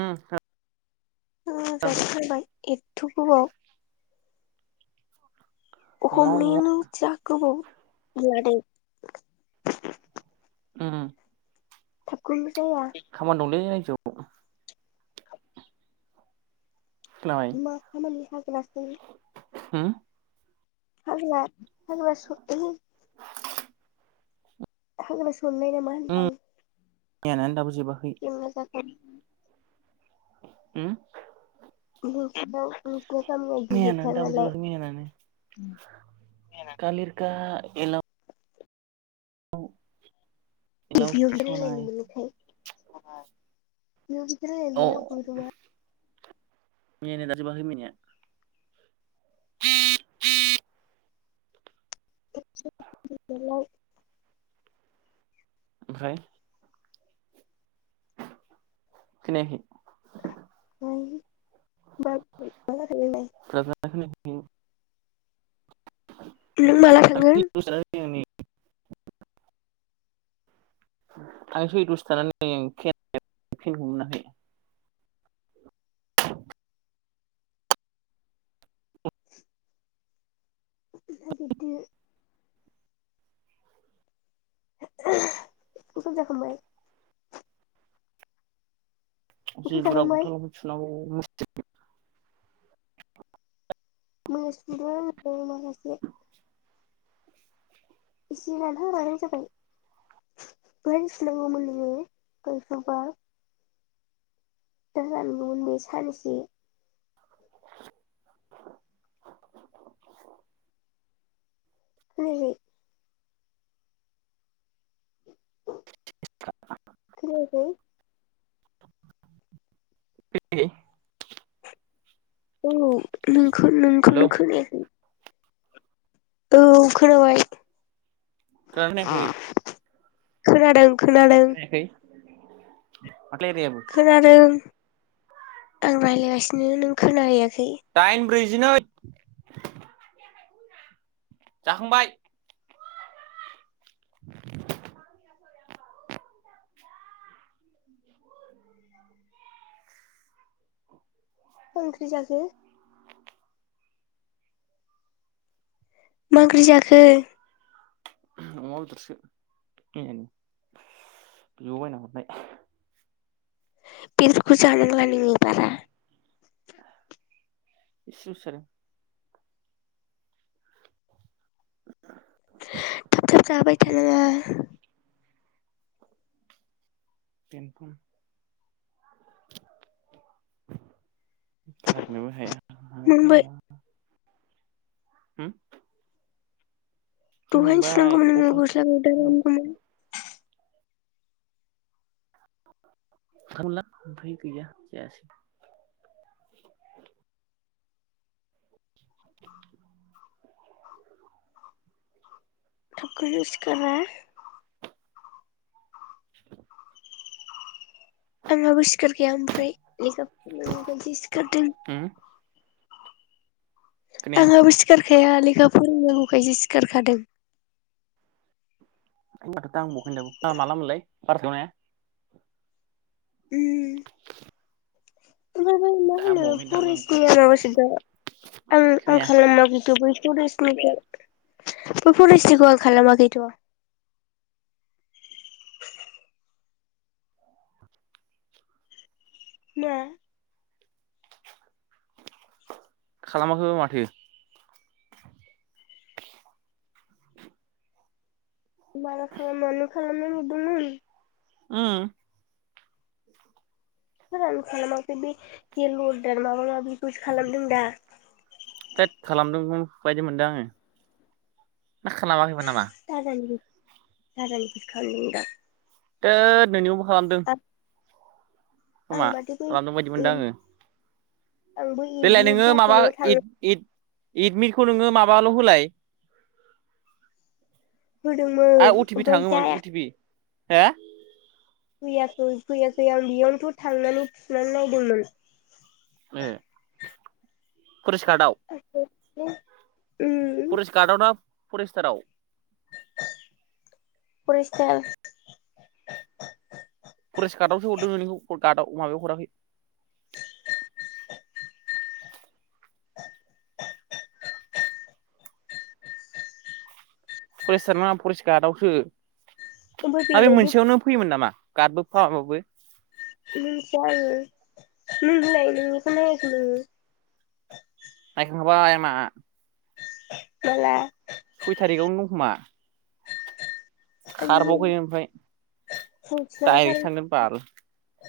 ओम। ओ जाखाथारबाय एथ गोबाव न'आव न'आव [unintelligible] उम उम। थाबखौनो जाया खामानि दंलै। [unintelligible] खोनाबाय मा खामानि हाय। [inaudible] होम। [unintelligible] हाग्रा सननाय ना मा उम होनदां? मैयानानो दाबो जोबाखै। जेंना जाथाव होम। [unintelligible] मैयानानो गिदिरथार दाबो नालाय जोबाखै मैयानानो कालिरखा एल औ। बिदियाव बिदि रायलायनो मोनोखाय। बेयाव बिदि रायज्लायनो मोना बोरमा। मैयानानो दाबो जोबाखै मैयानिया [inaudible] ओमफ्राय खोनायाखै। [inaudible] [inaudible] नों माला थांगोन नि थांसै दसे थानानै फेनखौ मोनाखै हायो [inaudible] ओंखाम जाखांबाय जि ओंखाम बुरजा जाखांबाय गसला लंपेन्ट सुनांगौ [inaudible] [unintelligible] इसे रानहां रानहां जाबाय दहायनो सुनांगौमोन नोंङो दा रान बावगोन सानसे [inaudible] [inaudible] [inaudible] खोनायाखै [inaudible] औ नोंखौनो खोनायाखै औ खोनाबाय खोनादों ना खोनायाखै खोनादों खोनादों [inaudible] खोनादों आं रायज्लायगासिनो नों खोना हैैया दाइन ब्रै बिदिनो जाखांबाय [inaudible] मा ओंख्रि जाखो मा ओंख्रि जाखो अमा बेदरसो मैयानि बिब बायना हरनाय बेदरखौ जानांला नोङो बारा इसेलसो जादों [inaudible] थाब थाब जाबाय थानाङा [inaudible] गारनोबो हाया मोनबाय मानोबो हाया हम दहायनो सुनांगौमोन नोंङो गस्ला गस्लाखौ दा रानगौमोन ला फै गैया जायाासै [inaudible] [inaudible] थबखोनो सिखारा [inaudible] आंहाबो सिखार खाया ओमफ्राय होम [unintelligible] खोनाया आंहाबो सिखारखाया लेखा फोरोंनांगौखायसो सिखारखादों [inaudible] [inaudible] [unintelligible] उम [unintelligible] दांबावाखैनो दाबो आं फरेस्टनि बे। खोनाया बे फरेस्टनिखौ आं खालामाखैथ' ना? खालामाखैबा माथो माला खालामा नों खालामनाय नुदोंमोन? उम होथ आं खालामाखै बे जेल अरदार माबा माबिखौसो खालामदों दा थोद खालामदोंमोन बायदि मोनदों आंङो ना खालामाखैमोन नामा [unintelligible] [unintelligible] [unintelligible] खालामदों आं आं खोमा माथो बै खालामदों बायदि मोनदों आंङो आंबो देलाय एडमिट नोंङो माबा बख'नायाव थांनो इद-इद इदमिटखौ नोंङो माबाल' होलाय आरो होदोंमोन अटिपि ओमफाय थाङोमोन जाया अटिपि हो फैयाखै-फैयाखै आं बेयावनोथ' थांनानै थुनानै नायदोंमोन ए फरेस्टगार्डआव हूम उम फरेस्ट गार्डआव ना फरेस्टाराव? फरेस्टार फरेस्ट गार्डआवसो हरदों नोंनिखौ गार्डआव माबायाव हराखै फरेस्टार नङा फरेस्ट गार्डआवसो ओमफ्राय आरो बेलाय बे मोनसेयावनो फैयोमोन नामा [unintelligible] मोनथिया आङो नोंलाय नोंनिखौ नायाखै नोङो हाबाय आंना माला सय थारिखआवनो दंखोमा आंनि खारबावाखै ओमफाय फुंखियानो डाइरेक्टसो खारै थांगोन बाल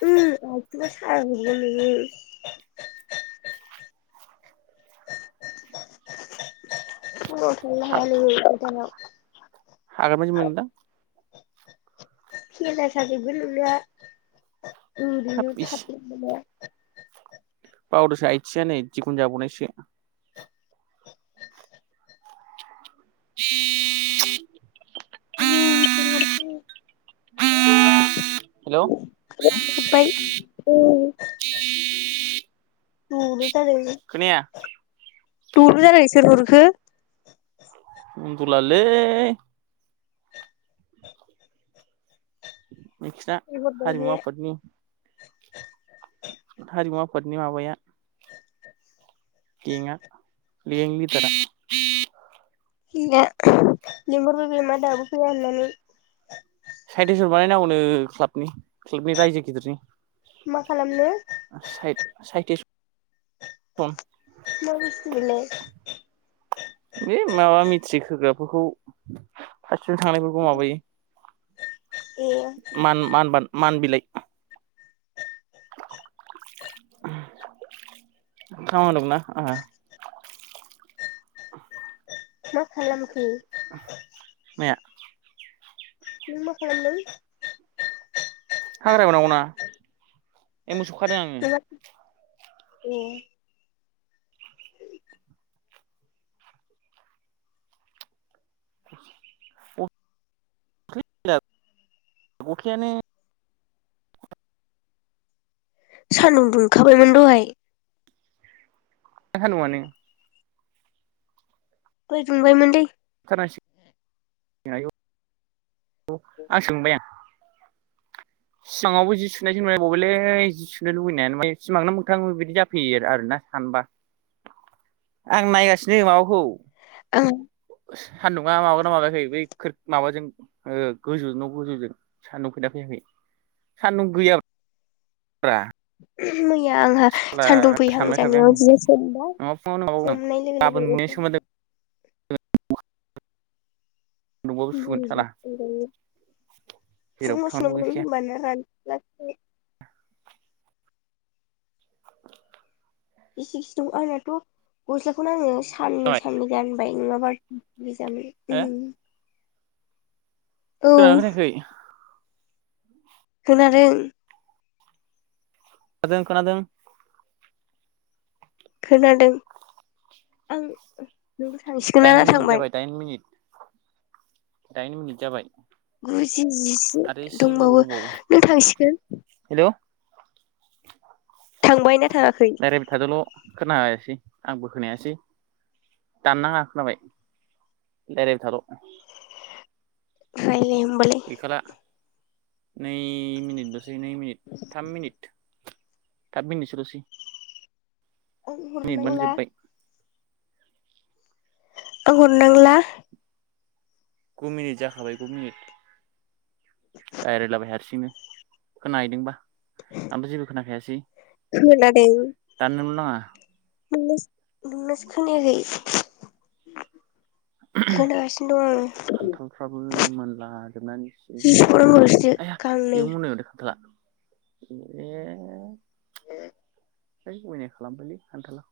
[unintelligible] फुङाव थांनो हाया नों फोथाराव हागोन बादि मोनदां फेनदा साजोबगोन नोंनिया ओ हाब दोहैयो थाब [inaudible] बावदोसो आयथिङा नै दिगुन जाबावनायसो [inaudible] आयौ हेल' [inaudible] ओ [unintelligible] [unintelligible] खोनाया दुरबो जानाय सोर हरखो बुंन्दुलालै [inaudible] नोंखिजा लिंहरबाय हारिमु बे आफादनि हारिमु आफादनि माबाया गेंआ गें लिदारा [inaudible] मा दावराव फैया होननानै [unintelligible] क्लाबनि क्लाबनि रायजो गिदिरनि मा खालामनो [unintelligible] सम मा बुस्तु बेलाय बे माबा मेट्रिक होग्राफोरखौ बिसोर थांनायफोरखौ माबायो ए मान मान बिलाइ खामा दंना आहा मा खालामखो माया नों मा खालामदों हाग्रा एवनांगौमोन मा ए मोसौखादों आङो नोंहा ए [inaudible] [inaudible] अखायानो सान्दुं दुंखाबायमोन दहाय [inaudible] दहै दुमबाय मोनलै [inaudible] औ आ सोंबाय आं सिमाङावबो जि सुनायसो नुलाय बावबायलै जि सुनो लुबैनायानो माने सिमांनो मोगथां बिदि जाफैयो आरोना सानबा। आं नायगासिनो माबाखौ। आं [unintelligible] ना माबाना माबायाखै बै माबाजों गोजौ न' गोजौजों सान्दुं फैदोना फैयाखै सान्दुं गैयाब्रा। [inaudible] मैया आंहा सान्दुं सानबाय थाबाय फैहांजानायाव आङो जिया सोमबाय नङा फुङावनो माबागोन सोमनाय गाबोन लोगो मोनैनि लोगो सोमोन्दो दंबाबो सुगोन साला [unintelligible] जेरावबो थांनांगौ गैखाया [unintelligible] गिसि गिसि दं आंनाथ' गस्लाखौनो आङो साननै जाबाय साननै गानबाय नङाबा [inaudible] [unintelligible] औ खोनादोना खोनायाखै? खोनादों। खोनादों खोनादों। खोनादों आं। नोंबो थांसिगोन ना थांबाय? डाइन मिनिट जाबाय। गुजि जिसे आरो एसे गोबाव दंबावो नों थांसिगोन? थांबाय ना थाङाखै [inaudible] रायलायबाय थादोल' खोना [unintelligible] [unintelligible] आंबो खोनायासै दाननाङा खोनाबाय रायलायबाय थाल'। [unintelligible] गैखाला। नै मिनिट [unintelligible] जिनै मिनिट थाम मिनिट थाम मिनिटसो लसै [unintelligible] आं हरनांला? गु मिनिट जाखाबाय गु मिनिट रायलायलाबाय हारसिंनो खोनाहैदोंबा। आंबो जेबो खोनाखायासै खोनादों दाननोल' नाङा। [inaudible] नोंनासो नोंनासो खोनायाखै। खोनागासिनो दं आं खान्थालफ्राबो मोनला जोबनानै जि [unintelligible] सौनांगौल'सो आइया गांनै बेयावबो आं मोनबाय माथो खान्थाला। ए होय अयनाय खालामबायलै खान्थाला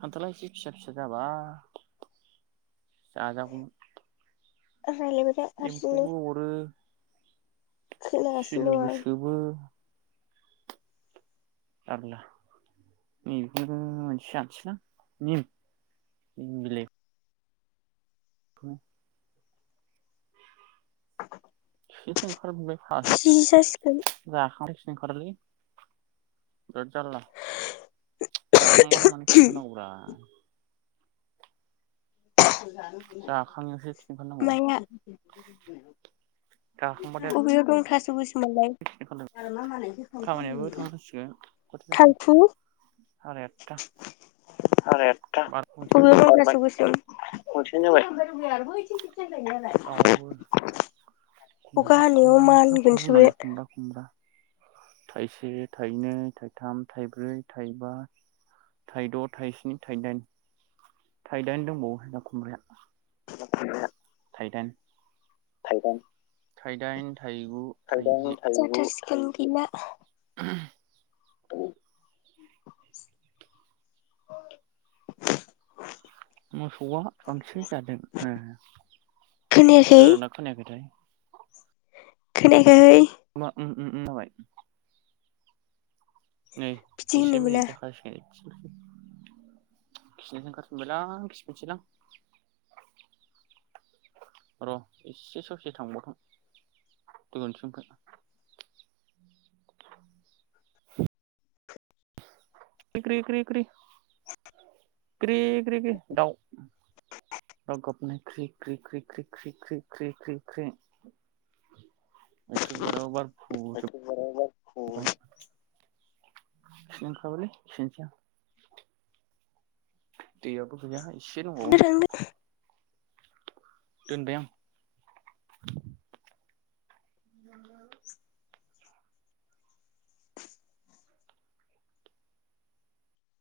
खान्थाला एसे फिसा फिसा जाबा जाजागौमोन रायलायबायथा हारसिंनो खोनागासिनो दं सेलबो आं सोबो [unintelligible] [unintelligible] [inaudible] [inaudible] [unintelligible] [unintelligible] जि जासिगोन बिराद जारला जाखांबानो मानो खिनो ओंखारनांगौब्रा जाखांनायावसो खिनो ओंखारनांगौ [unintelligible] जाखांबाथाय बबेयाव दं थास' गोसोम खिनो ओंखारलायबाय खामानियाबो थांनांसिगोन खयथा जाखो साराय आठथा [unintelligible] साराय आतथा बार' मोनसेयानो जाबाय बबेयाव दं थास' गोसोम दाउआबो [unintelligible] [unintelligible] खुमब्रा खुमब्रा नोंसिना खुमब्रा मानगोनसो दंना बे गैया खुमब्रा खुमब्रा थाइसे थाइनै थाइथाम थाइब्रै थाइबा थाइद' थाइस्नि थाइदाइन थाइदाइन दंबावो ना खुमब्राया थाइदेण्ड थाइदाइन थाइदाणड थाइगु थाइजि [unintelligible] [inaudible] औ मोसौआ बांसिन जादों खोनायाखै खोनादाना खोनायाखैथाय? खोनाया [unintelligible] उ-उ [unintelligible] नै बिदि होननो जिसे मोना मिनिट जाखासिगोन। खिनोसो ओंखारफिनबायलां खिफिनसैदलां र' एसे ससे थांबावथों दुगैनोसै ओमफ्राय [unintelligible] [inaudible] ग्रि ग्रि ग्रि दाउ दाउ गाबनाय क्रि क्रि क्रि क्रि क्रि क्रि क्रि क्रि क्रि मैथ्रु बिबाराबो बारफुजो एखेबारे बारखौ ओमफाय खिनो ओंखारबायलै खिहैसै आं। दै आबो गैयाहाय एसे दंबावो दोनबाय आं। [inaudible]